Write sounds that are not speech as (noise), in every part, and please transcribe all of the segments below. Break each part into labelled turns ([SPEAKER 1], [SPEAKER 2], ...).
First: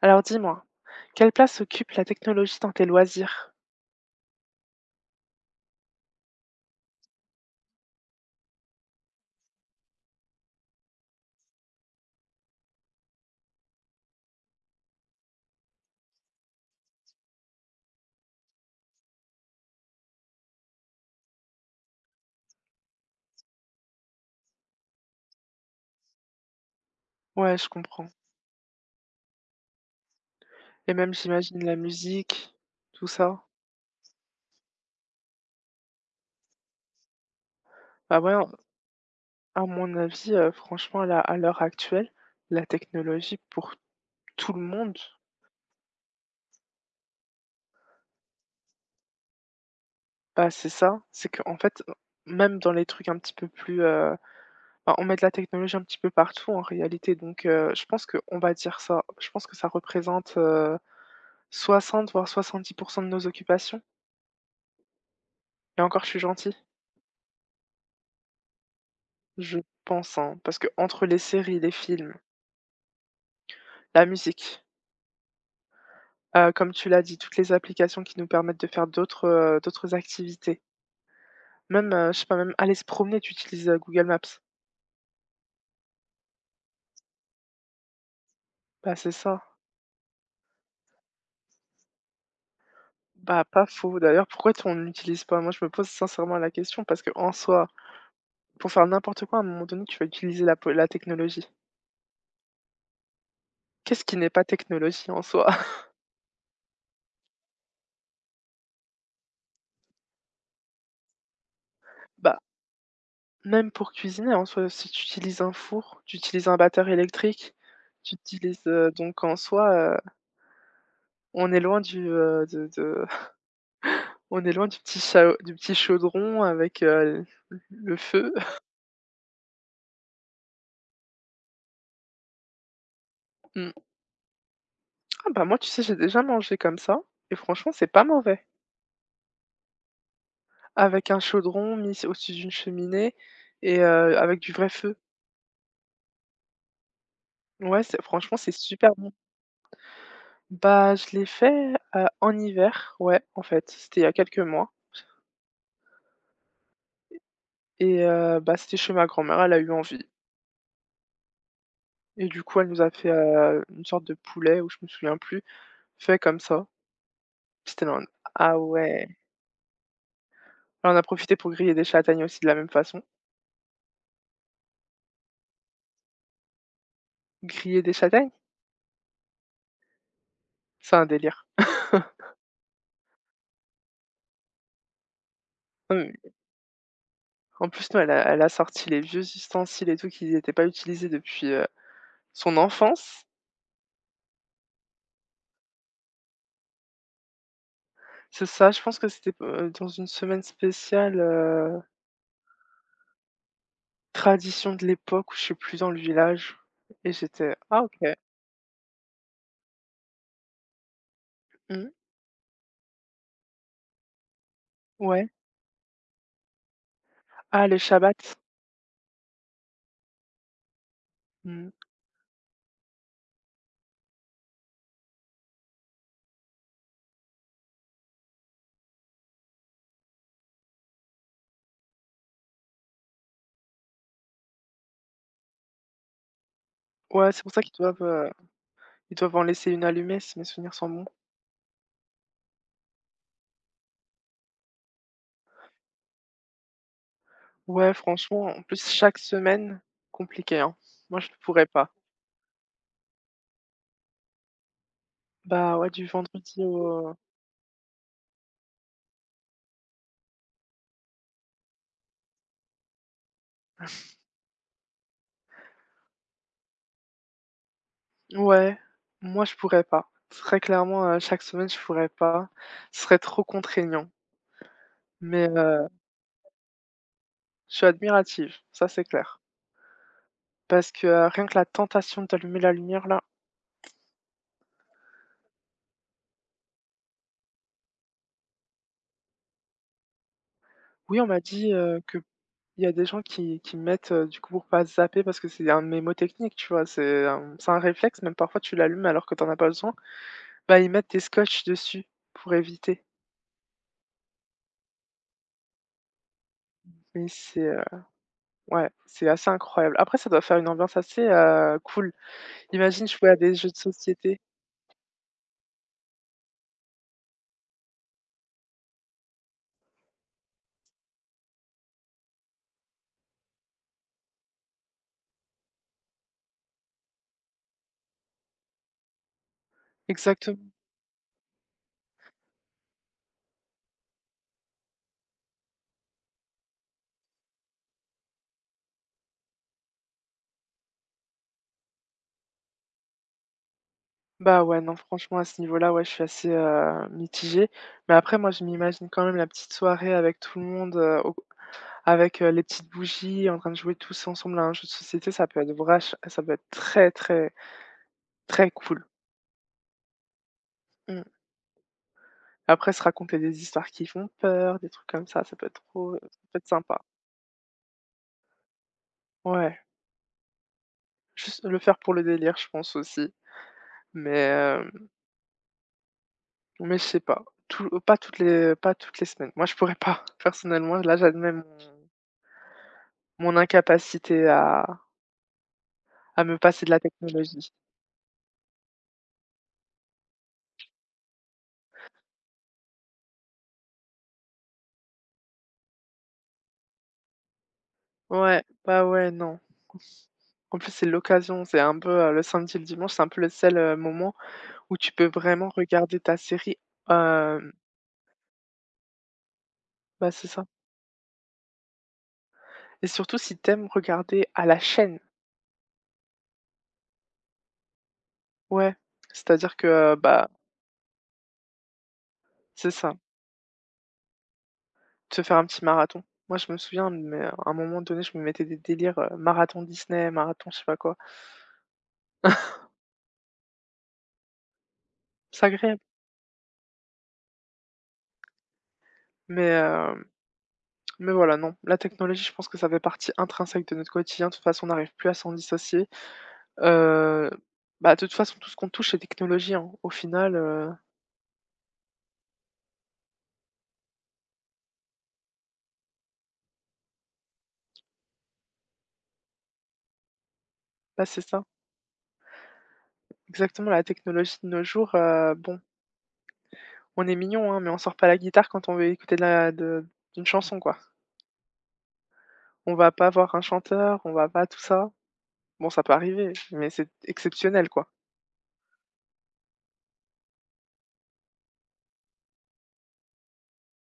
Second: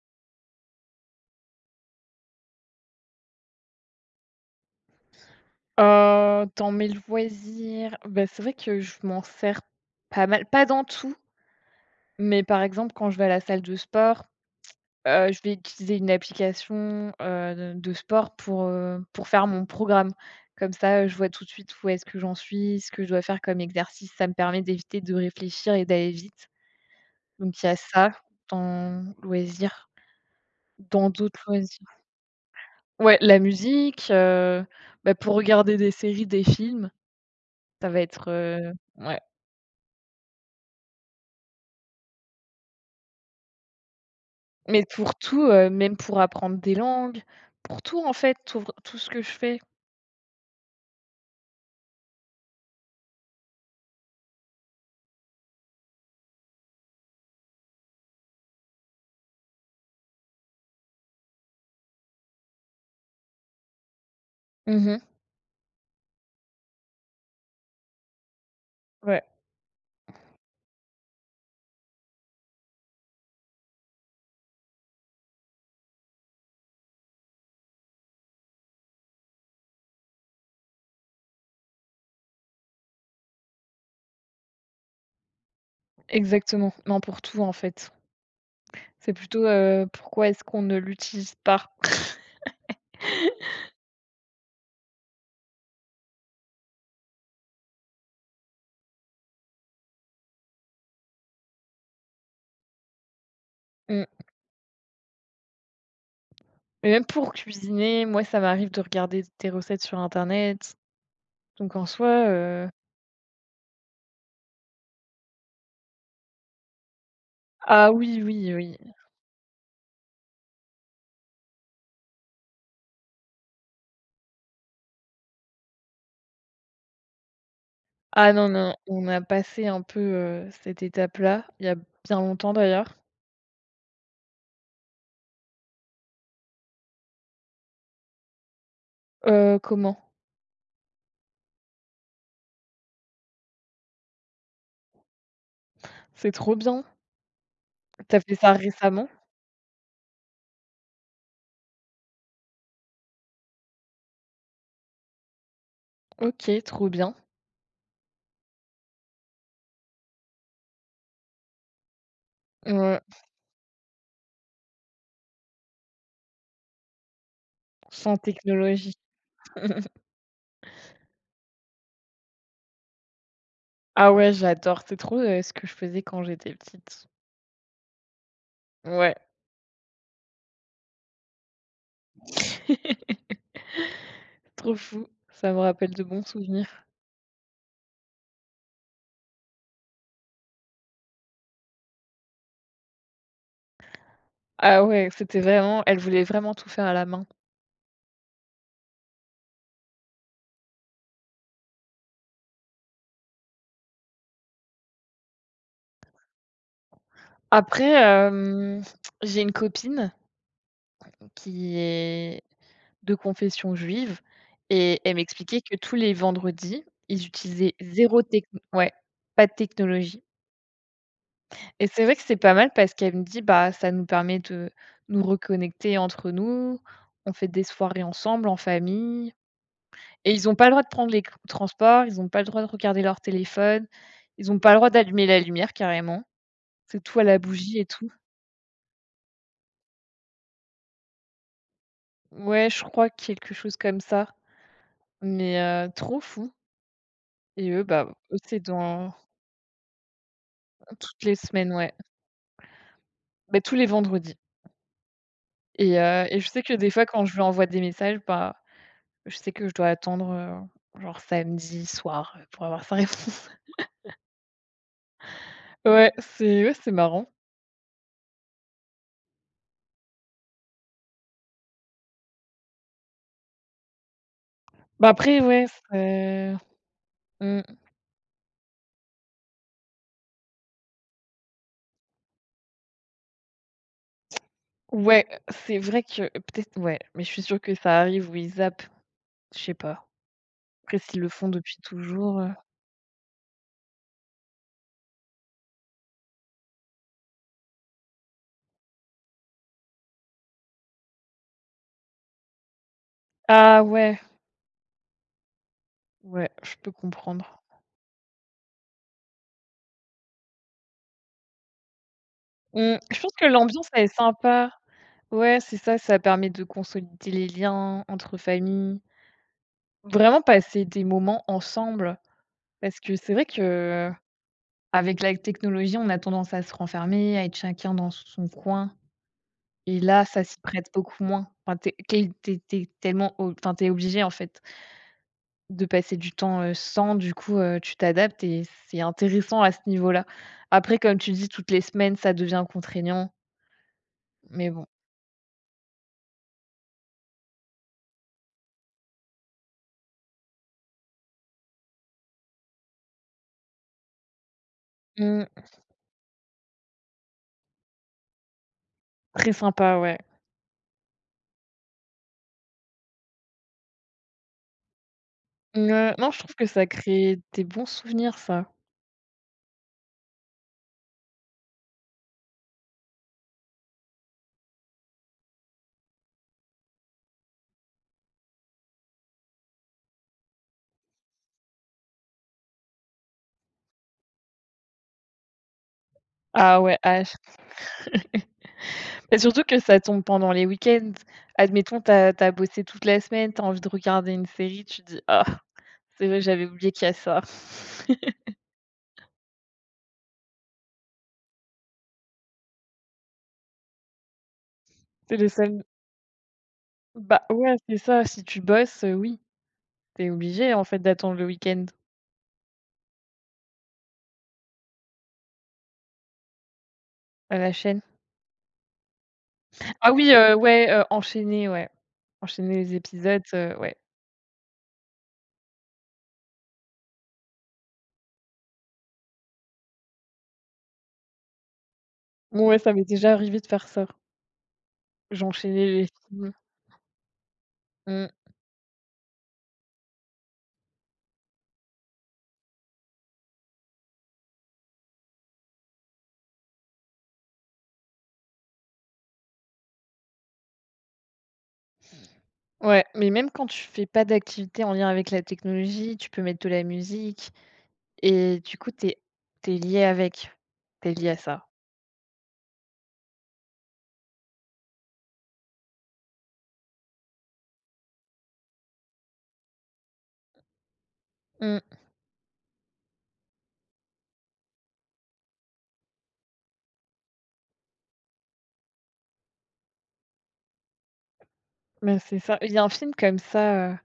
[SPEAKER 1] Alors dis-moi, quelle place occupe la technologie dans tes loisirs?
[SPEAKER 2] Dans mes loisirs, c'est vrai que je m'en sers pas mal, pas dans tout, mais par exemple quand je vais à la salle de sport, je vais utiliser une application, de sport pour faire mon programme. Comme ça, je vois tout de suite où est-ce que j'en suis, ce que je dois faire comme exercice. Ça me permet d'éviter de réfléchir et d'aller vite.
[SPEAKER 1] Ouais,
[SPEAKER 2] Donc il
[SPEAKER 1] je
[SPEAKER 2] y a
[SPEAKER 1] comprends.
[SPEAKER 2] ça dans loisirs.
[SPEAKER 1] Et
[SPEAKER 2] Dans
[SPEAKER 1] même,
[SPEAKER 2] d'autres
[SPEAKER 1] j'imagine, la
[SPEAKER 2] loisirs
[SPEAKER 1] musique, tout
[SPEAKER 2] ouais, la
[SPEAKER 1] ça.
[SPEAKER 2] musique, pour regarder des séries, des films, ça va
[SPEAKER 1] Bah
[SPEAKER 2] être,
[SPEAKER 1] ouais,
[SPEAKER 2] ouais.
[SPEAKER 1] à mon avis, franchement, à l'heure actuelle, la technologie pour tout le
[SPEAKER 2] Mais
[SPEAKER 1] monde,
[SPEAKER 2] pour tout, même pour apprendre des langues, pour tout en fait, tout ce que je fais.
[SPEAKER 1] bah, c'est ça, c'est qu'en fait, même dans les trucs un petit peu plus, bah, on met de la technologie un petit peu partout en réalité, donc je pense qu'on va dire ça. Je pense que ça représente, 60 voire 70 de nos occupations
[SPEAKER 2] Mmh mh.
[SPEAKER 1] et encore, je suis gentille.
[SPEAKER 2] Ouais,
[SPEAKER 1] Je pense, hein, parce que entre les séries, les films, la musique, comme tu l'as dit, toutes les applications qui nous permettent de faire d'autres, d'autres activités, même, je sais pas, même aller se promener, tu utilises, Google Maps.
[SPEAKER 2] exactement. Non, pour tout en fait.
[SPEAKER 1] Bah, c'est
[SPEAKER 2] C'est
[SPEAKER 1] ça.
[SPEAKER 2] plutôt, pourquoi est-ce qu'on ne l'utilise pas?
[SPEAKER 1] Bah,
[SPEAKER 2] (laughs)
[SPEAKER 1] pas faux. D'ailleurs, pourquoi t on n'utilise pas? Moi, je me pose sincèrement la question parce que en soi, pour faire n'importe quoi, à un moment donné, tu vas utiliser la technologie. Qu'est-ce
[SPEAKER 2] Mmh.
[SPEAKER 1] qui n'est pas technologie en soi? (laughs)
[SPEAKER 2] Et même pour cuisiner, moi ça m'arrive de regarder des recettes sur internet. Donc en soi,
[SPEAKER 1] Bah, même pour cuisiner en soi, si tu utilises un four, tu utilises un batteur électrique,
[SPEAKER 2] ah
[SPEAKER 1] tu
[SPEAKER 2] oui, oui,
[SPEAKER 1] utilises,
[SPEAKER 2] oui.
[SPEAKER 1] donc en soi, on est loin du, de (laughs) on est loin du petit chao du petit chaudron avec, l le
[SPEAKER 2] Ah
[SPEAKER 1] feu.
[SPEAKER 2] non, non, on a passé un peu, cette étape-là, il y a bien longtemps d'ailleurs.
[SPEAKER 1] Mmh. Ah bah, moi, tu sais, j'ai déjà mangé comme ça et franchement, c'est pas mauvais.
[SPEAKER 2] Comment?
[SPEAKER 1] Avec un chaudron mis s au-dessus d'une cheminée et avec du vrai feu.
[SPEAKER 2] C'est trop bien.
[SPEAKER 1] Ouais, c'est
[SPEAKER 2] Tu as fait
[SPEAKER 1] franchement,
[SPEAKER 2] ça
[SPEAKER 1] c'est super
[SPEAKER 2] récemment?
[SPEAKER 1] bon. Bah, je l'ai fait, en hiver, ouais, en fait, c'était il y a quelques mois
[SPEAKER 2] OK, trop bien.
[SPEAKER 1] et bah, c'était chez ma grand-mère, elle a eu envie et du coup, elle nous a
[SPEAKER 2] Ouais.
[SPEAKER 1] fait, une sorte de poulet ou je me souviens plus, fait comme ça. Puis j'étais là en mode:
[SPEAKER 2] Sans
[SPEAKER 1] «Ah
[SPEAKER 2] technologie.
[SPEAKER 1] ouais!» On a profité pour griller des châtaignes aussi de la même façon.
[SPEAKER 2] Ah ouais, j'adore, c'est trop, ce que je faisais quand j'étais petite.
[SPEAKER 1] Griller des châtaignes?
[SPEAKER 2] Ouais.
[SPEAKER 1] C'est un délire.
[SPEAKER 2] (laughs) Trop fou, ça me rappelle
[SPEAKER 1] Ah
[SPEAKER 2] de
[SPEAKER 1] oui,
[SPEAKER 2] bons
[SPEAKER 1] oui.
[SPEAKER 2] souvenirs.
[SPEAKER 1] En plus, nous, elle a sorti les vieux ustensiles et tout qui n'étaient pas utilisés depuis, son enfance.
[SPEAKER 2] Ah ouais, c'était vraiment elle voulait vraiment tout faire à la main.
[SPEAKER 1] C'est ça, je pense que c'était, dans une semaine spéciale, tradition de l'époque où je suis plus, dans le village et j'étais: «Ah
[SPEAKER 2] Après,
[SPEAKER 1] OK.
[SPEAKER 2] j'ai une copine qui
[SPEAKER 1] Mmh.
[SPEAKER 2] est de confession juive et elle
[SPEAKER 1] Ouais.
[SPEAKER 2] m'expliquait que tous les vendredis, ils
[SPEAKER 1] Ah,
[SPEAKER 2] utilisaient
[SPEAKER 1] le
[SPEAKER 2] zéro
[SPEAKER 1] Shabbat.
[SPEAKER 2] techn ouais, pas de technologie.
[SPEAKER 1] Mmh.
[SPEAKER 2] Et c'est vrai que c'est pas mal parce qu'elle me dit: «Bah, ça nous permet de nous reconnecter entre nous, on fait des soirées ensemble en famille» et ils ont pas le droit de prendre les transports, ils ont pas le droit de regarder leur téléphone, ils ont pas le droit d'allumer la lumière carrément. C'est tout à
[SPEAKER 1] Ouais,
[SPEAKER 2] la
[SPEAKER 1] c'est pour ça qu'ils
[SPEAKER 2] bougie et
[SPEAKER 1] doivent,
[SPEAKER 2] tout.
[SPEAKER 1] ils doivent en laisser une allumée si mes souvenirs sont bons».
[SPEAKER 2] Ouais, je crois quelque chose comme ça, mais trop fou et eux,
[SPEAKER 1] Ouais,
[SPEAKER 2] bah, eux,
[SPEAKER 1] franchement,
[SPEAKER 2] c'est
[SPEAKER 1] en plus,
[SPEAKER 2] dans
[SPEAKER 1] chaque semaine, compliqué, hein. Moi,
[SPEAKER 2] toutes
[SPEAKER 1] je
[SPEAKER 2] les
[SPEAKER 1] ne pourrais
[SPEAKER 2] semaines,
[SPEAKER 1] pas.
[SPEAKER 2] ouais. Bah, tous les vendredis
[SPEAKER 1] Bah, ouais,
[SPEAKER 2] et
[SPEAKER 1] du
[SPEAKER 2] je sais
[SPEAKER 1] vendredi
[SPEAKER 2] que des fois
[SPEAKER 1] au
[SPEAKER 2] quand je lui envoie des messages, bah, je sais que je dois attendre, genre samedi soir, pour avoir sa réponse. (laughs) Ouais, c'est marrant.
[SPEAKER 1] ouais, moi, je pourrais pas. Très clairement, chaque semaine, je pourrais pas. Ce serait trop contraignant.
[SPEAKER 2] Bah, après,
[SPEAKER 1] Mais,
[SPEAKER 2] ouais, c'est mmh,
[SPEAKER 1] je suis admirative, ça, c'est clair. Parce que, rien que la tentation d'allumer la lumière, là
[SPEAKER 2] ouais, c'est vrai que peut-être ouais, mais je suis sûre que ça arrive ou ils zappent, je sais pas. Après s'ils
[SPEAKER 1] oui, on
[SPEAKER 2] le
[SPEAKER 1] m'a
[SPEAKER 2] font
[SPEAKER 1] dit,
[SPEAKER 2] depuis
[SPEAKER 1] que
[SPEAKER 2] toujours,
[SPEAKER 1] il y a des gens qui mettent, du coup, pour pas zapper parce que c'est un mnémotechnique, tu vois? C'est un réflexe, même parfois, tu l'allumes alors que t'en as pas besoin. Bah, ils mettent des scotch dessus pour éviter.
[SPEAKER 2] ah ouais, ouais, je peux
[SPEAKER 1] Mais c'est,
[SPEAKER 2] comprendre.
[SPEAKER 1] ouais, c'est assez incroyable. Après, ça doit faire une ambiance assez, cool.
[SPEAKER 2] Mmh,
[SPEAKER 1] Imagine
[SPEAKER 2] je
[SPEAKER 1] jouer
[SPEAKER 2] pense
[SPEAKER 1] à
[SPEAKER 2] que
[SPEAKER 1] des jeux de
[SPEAKER 2] l'ambiance, elle est
[SPEAKER 1] société.
[SPEAKER 2] sympa. Ouais, c'est ça, ça permet de consolider les liens entre familles, vraiment passer des moments ensemble parce que c'est vrai que avec la technologie, on a tendance à se renfermer, à être chacun dans son coin et là, ça s'y
[SPEAKER 1] Exactement.
[SPEAKER 2] prête beaucoup moins. Enfin, tu es quel tu tellement ob enfin, t'es obligé, en fait, de passer du temps, sans, du coup, tu t'adaptes et c'est intéressant à ce niveau-là. Après, comme tu dis, toutes les semaines, ça devient contraignant,
[SPEAKER 1] Bah,
[SPEAKER 2] mais
[SPEAKER 1] ouais,
[SPEAKER 2] bon.
[SPEAKER 1] non, franchement, à ce niveau-là, ouais, je suis assez, mitigée. Mais après, moi, je m'imagine quand même la petite soirée avec tout le monde, au avec, les petites bougies, en train de jouer tous ensemble à un jeu de société,
[SPEAKER 2] Mmh,
[SPEAKER 1] ça peut être très, très, très cool.
[SPEAKER 2] très sympa, ouais.
[SPEAKER 1] Mmh. Après, se raconter des histoires qui font peur, des trucs comme ça,
[SPEAKER 2] Non, je trouve
[SPEAKER 1] peut
[SPEAKER 2] que
[SPEAKER 1] être
[SPEAKER 2] ça
[SPEAKER 1] sympa.
[SPEAKER 2] crée des bons souvenirs, ça.
[SPEAKER 1] Ouais, juste le faire pour le délire, je pense aussi. Mais, heu Mais je sais pas, tout pas toutes les semaines. Moi, je pourrais pas. (laughs) Personnellement, là, j'admets mon incapacité à me
[SPEAKER 2] Ah
[SPEAKER 1] passer de
[SPEAKER 2] ouais,
[SPEAKER 1] la
[SPEAKER 2] ah ch
[SPEAKER 1] technologie.
[SPEAKER 2] et surtout que ça tombe pendant les week-ends. Admettons, t'as as bossé toute la semaine, t'as envie de regarder une série, tu dis: «Ah». C'est vrai, j'avais oublié qu'il y a ça. (laughs)
[SPEAKER 1] Ouais, bah, ouais, non. En plus, c'est l'occasion, c'est un peu, le samedi et le dimanche, c'est un peu le seul, moment où tu peux
[SPEAKER 2] C'est le
[SPEAKER 1] vraiment
[SPEAKER 2] seul
[SPEAKER 1] regarder ta série,
[SPEAKER 2] bah,
[SPEAKER 1] hem,
[SPEAKER 2] ouais, c'est ça, si tu bosses, oui, t'es
[SPEAKER 1] bah, c'est ça
[SPEAKER 2] obligé, en fait, d'attendre le week-end
[SPEAKER 1] et surtout si t'aimes regarder à la chaîne.
[SPEAKER 2] à la chaîne.
[SPEAKER 1] Ouais, c'est-à-dire que,
[SPEAKER 2] Ah oui,
[SPEAKER 1] bah,
[SPEAKER 2] ouais, enchaîner, ouais. Enchaîner
[SPEAKER 1] c'est
[SPEAKER 2] les
[SPEAKER 1] ça,
[SPEAKER 2] épisodes, ouais.
[SPEAKER 1] se faire un petit marathon. Moi, je me souviens, mais à un moment donné, je me mettais des délires, marathon Disney, marathon je sais pas quoi.
[SPEAKER 2] Ouais,
[SPEAKER 1] (laughs)
[SPEAKER 2] ça m'est déjà arrivé de faire ça.
[SPEAKER 1] C'est
[SPEAKER 2] J'enchaînais
[SPEAKER 1] agréable,
[SPEAKER 2] les films. Mmh.
[SPEAKER 1] mais heu, mais voilà, non. La technologie, je pense que ça fait partie intrinsèque de notre quotidien. De toute façon, on n'arrive plus à s'en dissocier. Heu, bah, de toute façon, tout ce qu'on touche, c'est technologie, hein. Au final,
[SPEAKER 2] Ouais, mais même quand tu fais pas d'activité en lien avec la technologie, tu peux mettre de la musique et du coup, t'es lié avec. T'es
[SPEAKER 1] bah,
[SPEAKER 2] lié à
[SPEAKER 1] c'est ça.
[SPEAKER 2] ça.
[SPEAKER 1] Exactement, la technologie de nos jours, bon, on est mignon hein, mais on sort pas la guitare quand on veut écouter de la de d'une chanson, quoi.
[SPEAKER 2] Mmh,
[SPEAKER 1] On va pas voir un chanteur, on va pas tout ça. Bon, ça peut arriver, mais c'est exceptionnel, quoi.
[SPEAKER 2] mais c'est ça. Il y a un film comme ça,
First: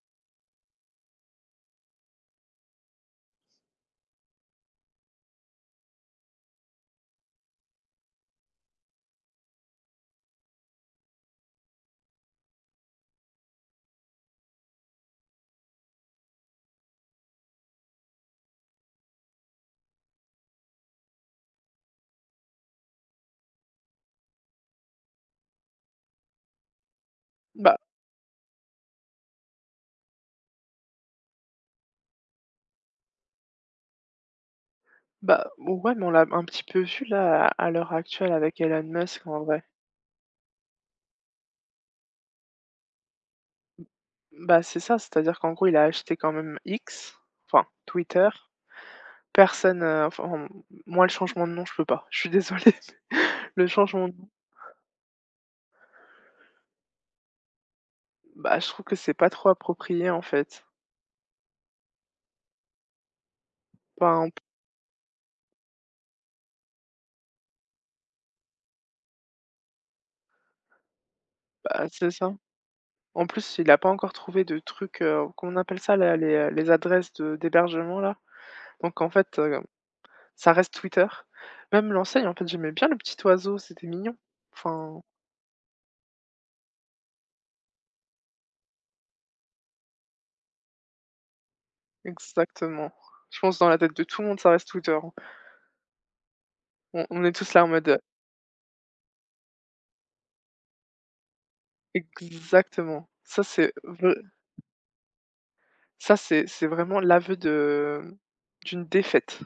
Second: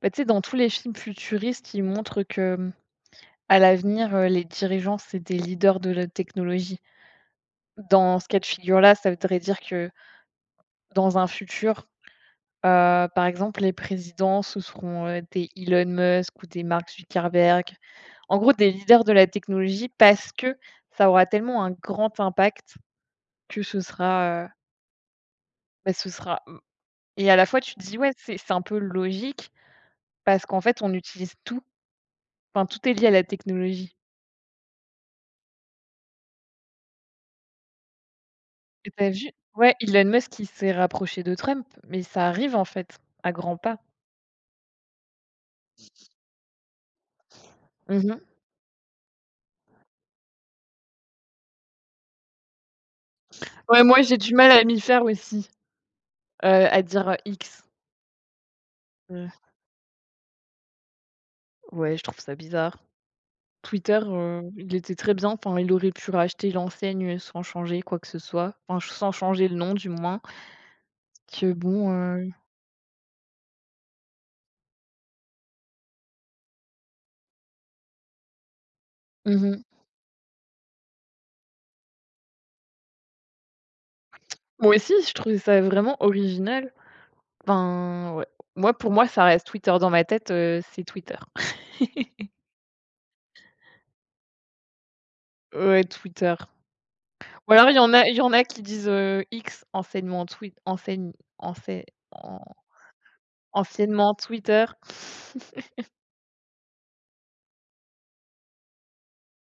[SPEAKER 2] bah, tu sais, dans tous les films futuristes, ils montrent que, mmh, à l'avenir, les dirigeants, c'est des leaders de la technologie. Dans ce cas de figure-là, ça voudrait dire que dans un futur, par exemple, les présidents, ce seront, des Elon Musk ou des Mark Zuckerberg. En gros, des leaders de la technologie parce que ça aura tellement un grand impact que ce sera, ce sera, mmh et à la fois, tu
[SPEAKER 1] Bah
[SPEAKER 2] te dis: «Ouais, c'est un peu logique» parce qu'en fait, on utilise tout, enfin, tout est lié à la technologie.
[SPEAKER 1] bah, ouais, mais on l'a un petit peu vu là, à l'heure actuelle avec Elon
[SPEAKER 2] Et tu
[SPEAKER 1] Musk,
[SPEAKER 2] vu?
[SPEAKER 1] en vrai.
[SPEAKER 2] Ouais, Elon Musk, il s'est rapproché de Trump, mais ça arrive, en fait, à grands pas.
[SPEAKER 1] Bah, c'est ça, c'est-à-dire qu'en gros, il a acheté quand même X, enfin
[SPEAKER 2] Mmh mh.
[SPEAKER 1] Twitter. Personne, enfin, moi le changement de nom, je peux pas, je suis désolée. (laughs) Le
[SPEAKER 2] Ouais, moi,
[SPEAKER 1] changement de
[SPEAKER 2] j'ai du mal à m'y faire aussi, à dire, X.
[SPEAKER 1] bah, je trouve que c'est
[SPEAKER 2] Heu,
[SPEAKER 1] pas trop approprié, en fait.
[SPEAKER 2] ouais, je trouve ça bizarre. Twitter,
[SPEAKER 1] Enfin,
[SPEAKER 2] il était très bien, enfin, il aurait pu racheter l'enseigne, sans changer quoi que ce soit, enfin, ch sans changer le nom, du moins, que
[SPEAKER 1] bah,
[SPEAKER 2] bon,
[SPEAKER 1] c'est ça. En plus, il a pas encore trouvé de trucs, comment on appelle ça là? Les adresses de d'hébergement là? Donc en fait,
[SPEAKER 2] mmh mh.
[SPEAKER 1] ça reste Twitter. Même l'enseigne, en fait, j'aimais bien le petit oiseau, c'était mignon.
[SPEAKER 2] Moi aussi,
[SPEAKER 1] Enfin,
[SPEAKER 2] je trouvais ça vraiment original. Enfin, ouais, moi, pour moi, ça reste Twitter dans ma tête, c'est Twitter.
[SPEAKER 1] exactement. Je pense dans la tête de tout le monde, ça reste Twitter. Hein.
[SPEAKER 2] Ouais, Twitter.
[SPEAKER 1] On est
[SPEAKER 2] Ou
[SPEAKER 1] tous là en
[SPEAKER 2] alors il y
[SPEAKER 1] mode,
[SPEAKER 2] en a il y en a qui disent, X enseignement Twi enseigne ensei an
[SPEAKER 1] exactement.
[SPEAKER 2] anciennement Twitter. (laughs)
[SPEAKER 1] Ça, c'est vraiment l'aveu de d'une défaite.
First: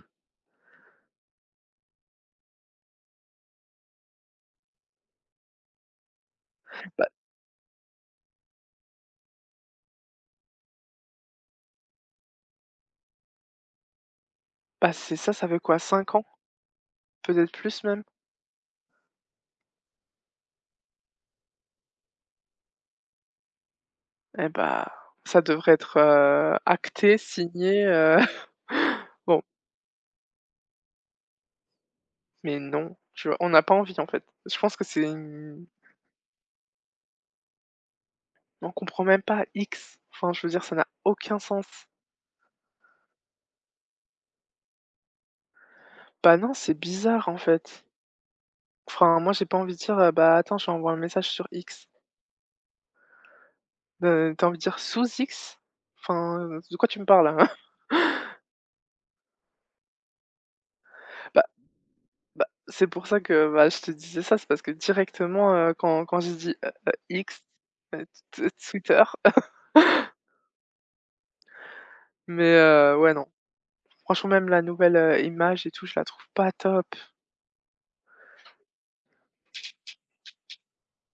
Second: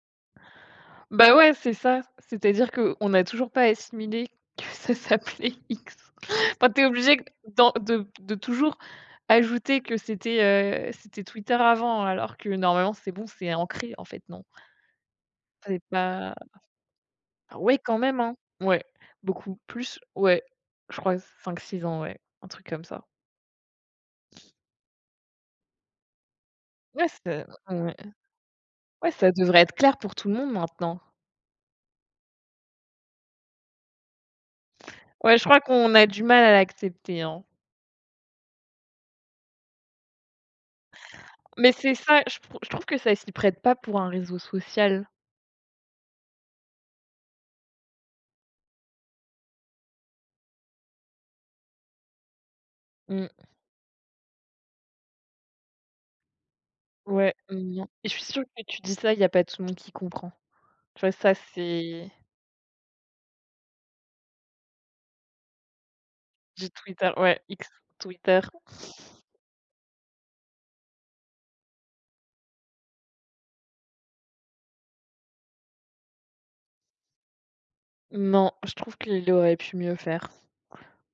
[SPEAKER 2] Bah, ouais, c'est ça. C'est-à-dire qu'on a toujours pas assimilé que (laughs) ça s'appelait X. (laughs) Enfin, t'es
[SPEAKER 1] Bah
[SPEAKER 2] obligé d'en de toujours ajouter que c'était, c'était Twitter avant, alors que normalement c'est bon, c'est ancré en fait, non?
[SPEAKER 1] bah, c'est ça, ça fait quoi?
[SPEAKER 2] C'est
[SPEAKER 1] Cinq ans?
[SPEAKER 2] pas
[SPEAKER 1] Peut-être
[SPEAKER 2] ah ouais,
[SPEAKER 1] plus
[SPEAKER 2] quand
[SPEAKER 1] même?
[SPEAKER 2] même, hein. Ouais, beaucoup plus, ouais, je crois 5-6 ans, ouais, un truc comme ça.
[SPEAKER 1] Eh bah, ça devrait être,
[SPEAKER 2] Ouais,
[SPEAKER 1] acté,
[SPEAKER 2] c'est
[SPEAKER 1] signé,
[SPEAKER 2] ouais. Ouais,
[SPEAKER 1] (laughs)
[SPEAKER 2] ça
[SPEAKER 1] bon,
[SPEAKER 2] devrait être clair pour tout le monde maintenant.
[SPEAKER 1] mais non, tu vois? On n'a pas envie, en fait. Je pense que c'est
[SPEAKER 2] Ouais, je crois
[SPEAKER 1] une
[SPEAKER 2] qu'on a du mal à l'accepter, hein.
[SPEAKER 1] on comprend même pas X. Enfin, je veux dire, ça n'a aucun sens.
[SPEAKER 2] Mais c'est ça, je trouve que ça s'y prête pas pour un réseau social.
[SPEAKER 1] Bah, non, c'est bizarre, en fait. Enfin, moi, j'ai pas envie de dire, «Bah, attends, je t'envoie un message sur X».
[SPEAKER 2] Mmh,
[SPEAKER 1] Tu envie de dire: «Sous X»? Enfin, de quoi tu me parles,
[SPEAKER 2] ouais,
[SPEAKER 1] là?
[SPEAKER 2] mmh,
[SPEAKER 1] (laughs)
[SPEAKER 2] non. Et je suis sûre que tu dis ça, il y a pas tout le monde qui comprend. Tu vois, ça,
[SPEAKER 1] Bah
[SPEAKER 2] c'est
[SPEAKER 1] bah, c'est pour ça que, bah, je te disais ça, c'est parce que directement, quand j'ai dit,
[SPEAKER 2] du Twitter, ouais,
[SPEAKER 1] X,
[SPEAKER 2] X,
[SPEAKER 1] heu,
[SPEAKER 2] Twitter.
[SPEAKER 1] t Twitter, (laughs) mais ouais, non. Franchement, même la nouvelle, image et tout, je la trouve pas top.
[SPEAKER 2] Non, je trouve qu'il aurait pu mieux faire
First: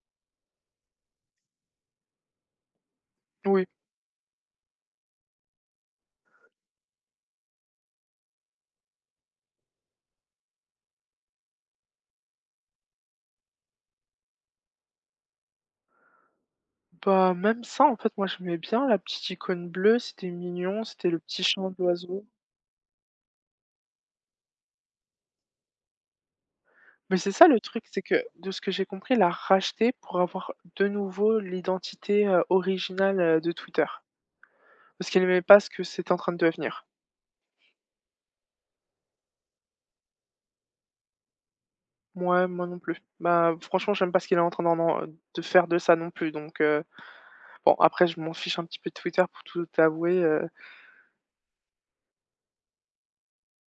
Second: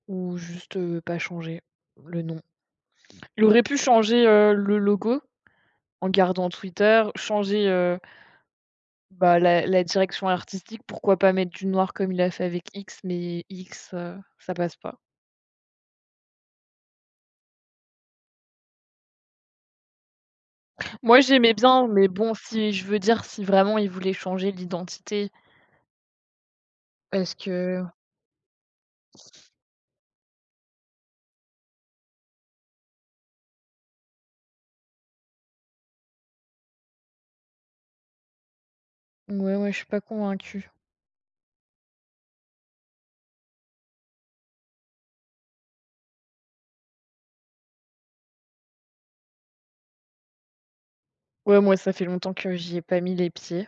[SPEAKER 2] ou juste, pas changer le nom. Il aurait
[SPEAKER 1] Oui,
[SPEAKER 2] pu changer, le logo en gardant Twitter, changer, bah, la direction artistique, pourquoi pas mettre du noir comme il a fait avec X, mais X, ça passe pas.
[SPEAKER 1] bah, même ça, en fait, moi, j'aimais bien la petite icône bleue, c'était mignon, c'était
[SPEAKER 2] Moi,
[SPEAKER 1] le petit
[SPEAKER 2] j'aimais
[SPEAKER 1] chant
[SPEAKER 2] bien, mais
[SPEAKER 1] d'oiseau.
[SPEAKER 2] bon, si je veux dire, si vraiment il voulait changer l'identité,
[SPEAKER 1] Mais c'est
[SPEAKER 2] parce
[SPEAKER 1] ça le
[SPEAKER 2] que
[SPEAKER 1] truc, c'est que de ce que j'ai compris, elle a racheté pour avoir de nouveau l'identité, originale, de Twitter. Parce qu'elle n'aimait pas ce que c'était en train de devenir.
[SPEAKER 2] ouais, ouais, je suis pas convaincue.
[SPEAKER 1] Moi, moi non plus. Bah, franchement, j'aime pas ce qu'il est en train d'en en de faire de ça non plus, donc bon, après je m'en fiche un petit peu de Twitter pour tout avouer,
[SPEAKER 2] Ouais, moi, ça fait longtemps que j'y ai pas mis les pieds.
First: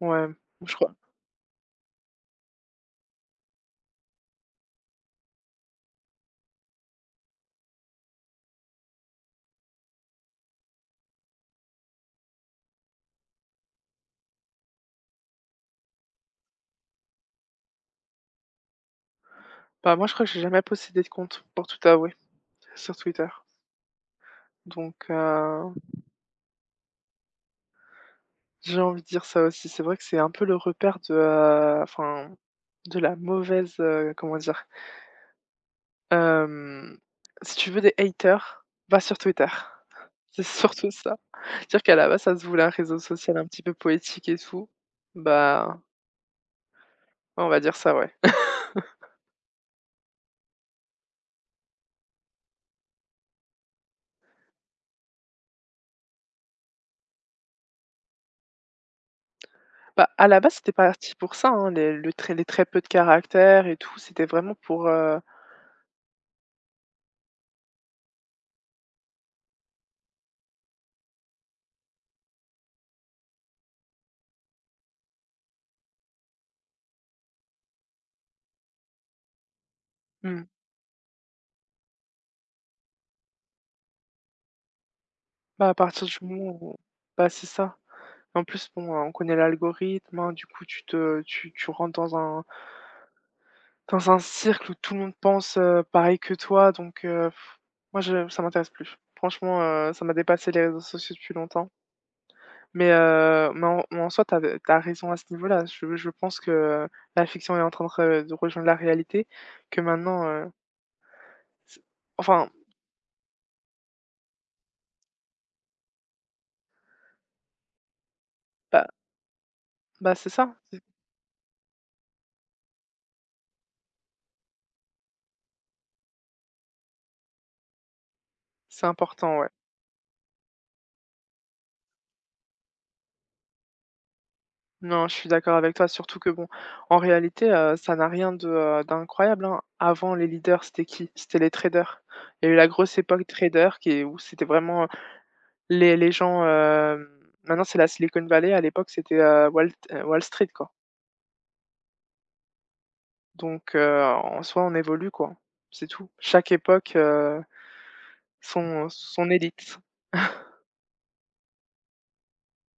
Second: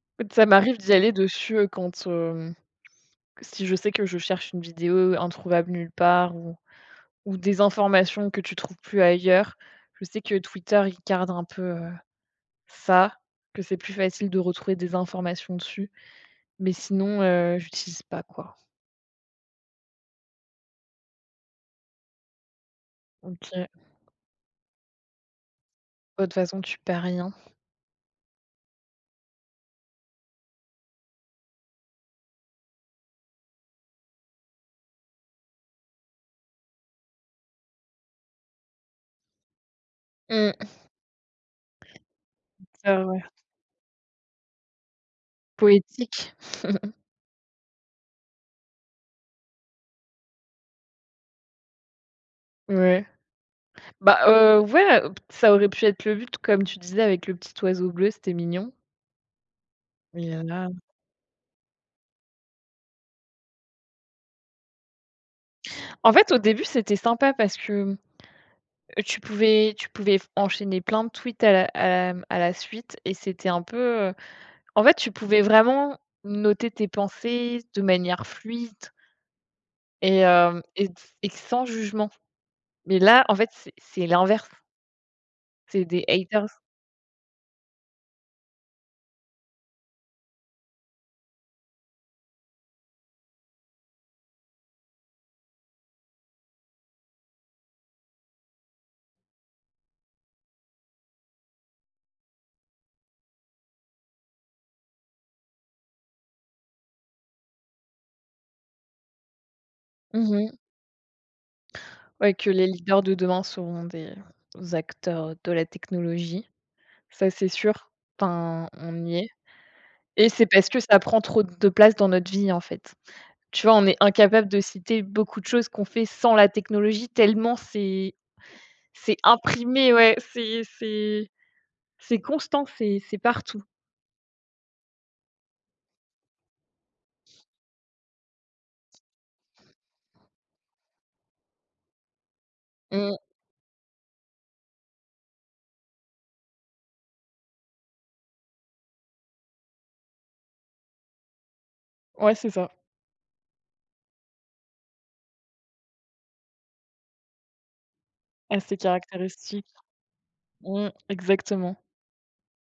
[SPEAKER 1] ouais,
[SPEAKER 2] Ça
[SPEAKER 1] je
[SPEAKER 2] m'arrive d'y
[SPEAKER 1] crois
[SPEAKER 2] aller dessus, quand, si je sais que je cherche une vidéo introuvable nulle part ou des informations que tu trouves plus ailleurs. Je sais que Twitter, il garde un peu, ça, que c'est plus facile de retrouver des informations dessus. Mais sinon, j'utilise pas quoi.
[SPEAKER 1] bah, moi, je crois que j'ai jamais possédé de compte, pour tout avouer, sur Twitter.
[SPEAKER 2] OK.
[SPEAKER 1] Donc,
[SPEAKER 2] Bah, de toute façon, tu perds rien.
[SPEAKER 1] j'ai envie de dire ça aussi. C'est vrai que c'est un peu le repère de, enfin, de la mauvaise, comment dire? Hem, si tu veux des haters, va sur Twitter. (laughs) C'est
[SPEAKER 2] Mmh,
[SPEAKER 1] surtout ça. Dire qu'à la base, ça se voulait un
[SPEAKER 2] c'est
[SPEAKER 1] réseau
[SPEAKER 2] vrai.
[SPEAKER 1] social un petit peu poétique et tout, bah,
[SPEAKER 2] Poétique. (laughs)
[SPEAKER 1] on va dire ça, ouais.
[SPEAKER 2] Ouais. Bah, ouais, ça aurait pu être le but, comme tu disais, avec le petit oiseau bleu, c'était mignon.
[SPEAKER 1] Bah,
[SPEAKER 2] Mais
[SPEAKER 1] à la
[SPEAKER 2] là
[SPEAKER 1] base, c'était parti pour ça, hein, les le très les très peu de caractères et tout, c'était vraiment pour,
[SPEAKER 2] en fait, au début, c'était sympa parce que, tu pouvais enchaîner plein de tweets à la mmh, à la suite et c'était un peu, heu en fait, tu pouvais vraiment noter tes pensées de manière fluide et
[SPEAKER 1] mmh.
[SPEAKER 2] hem et sans jugement. Mais là, en fait, c'est l'inverse.
[SPEAKER 1] Bah, à
[SPEAKER 2] C'est des
[SPEAKER 1] partir du moment
[SPEAKER 2] haters?
[SPEAKER 1] où bah, c'est ça. En plus, bon, on connaît l'algorithme, hein, du coup, tu te tu tu rentres dans un cercle où tout le monde pense, pareil que toi, donc moi, je ça m'intéresse plus. Franchement, ça m'a dépassé les réseaux sociaux depuis longtemps, mais en soi, t'as avais raison à ce niveau-là. Je pense que la fiction est en train de rejoindre la réalité, que maintenant,
[SPEAKER 2] Mmh
[SPEAKER 1] c'est
[SPEAKER 2] ouais, que
[SPEAKER 1] enfin,
[SPEAKER 2] les leaders de demain seront des acteurs de la technologie. Ça, c'est sûr. Enfin,
[SPEAKER 1] bah
[SPEAKER 2] on y est
[SPEAKER 1] bah, c'est
[SPEAKER 2] et c'est
[SPEAKER 1] ça,
[SPEAKER 2] parce que
[SPEAKER 1] c'est
[SPEAKER 2] ça prend trop de place dans notre vie, en fait. Tu vois, on est incapable de citer beaucoup de choses qu'on fait sans la technologie tellement
[SPEAKER 1] c'est
[SPEAKER 2] c'est
[SPEAKER 1] important, ouais.
[SPEAKER 2] imprimé, ouais, c'est c'est constant, c'est partout.
[SPEAKER 1] Non, je suis d'accord avec toi, surtout que bon, en réalité, ça n'a rien de, d'incroyable, hein. Avant les leaders, c'était qui? C'était les traders. Il y a eu la grosse
[SPEAKER 2] Mmh,
[SPEAKER 1] époque trader qui est où c'était vraiment les gens, hem, maintenant c'est la Silicon Valley, à l'époque c'était, Wall Street, quoi.
[SPEAKER 2] ouais, c'est ça.
[SPEAKER 1] Donc, en soi, on évolue, quoi. C'est tout. Chaque époque,
[SPEAKER 2] Assez
[SPEAKER 1] son
[SPEAKER 2] caractéristique.
[SPEAKER 1] élite.
[SPEAKER 2] Mmh, exactement.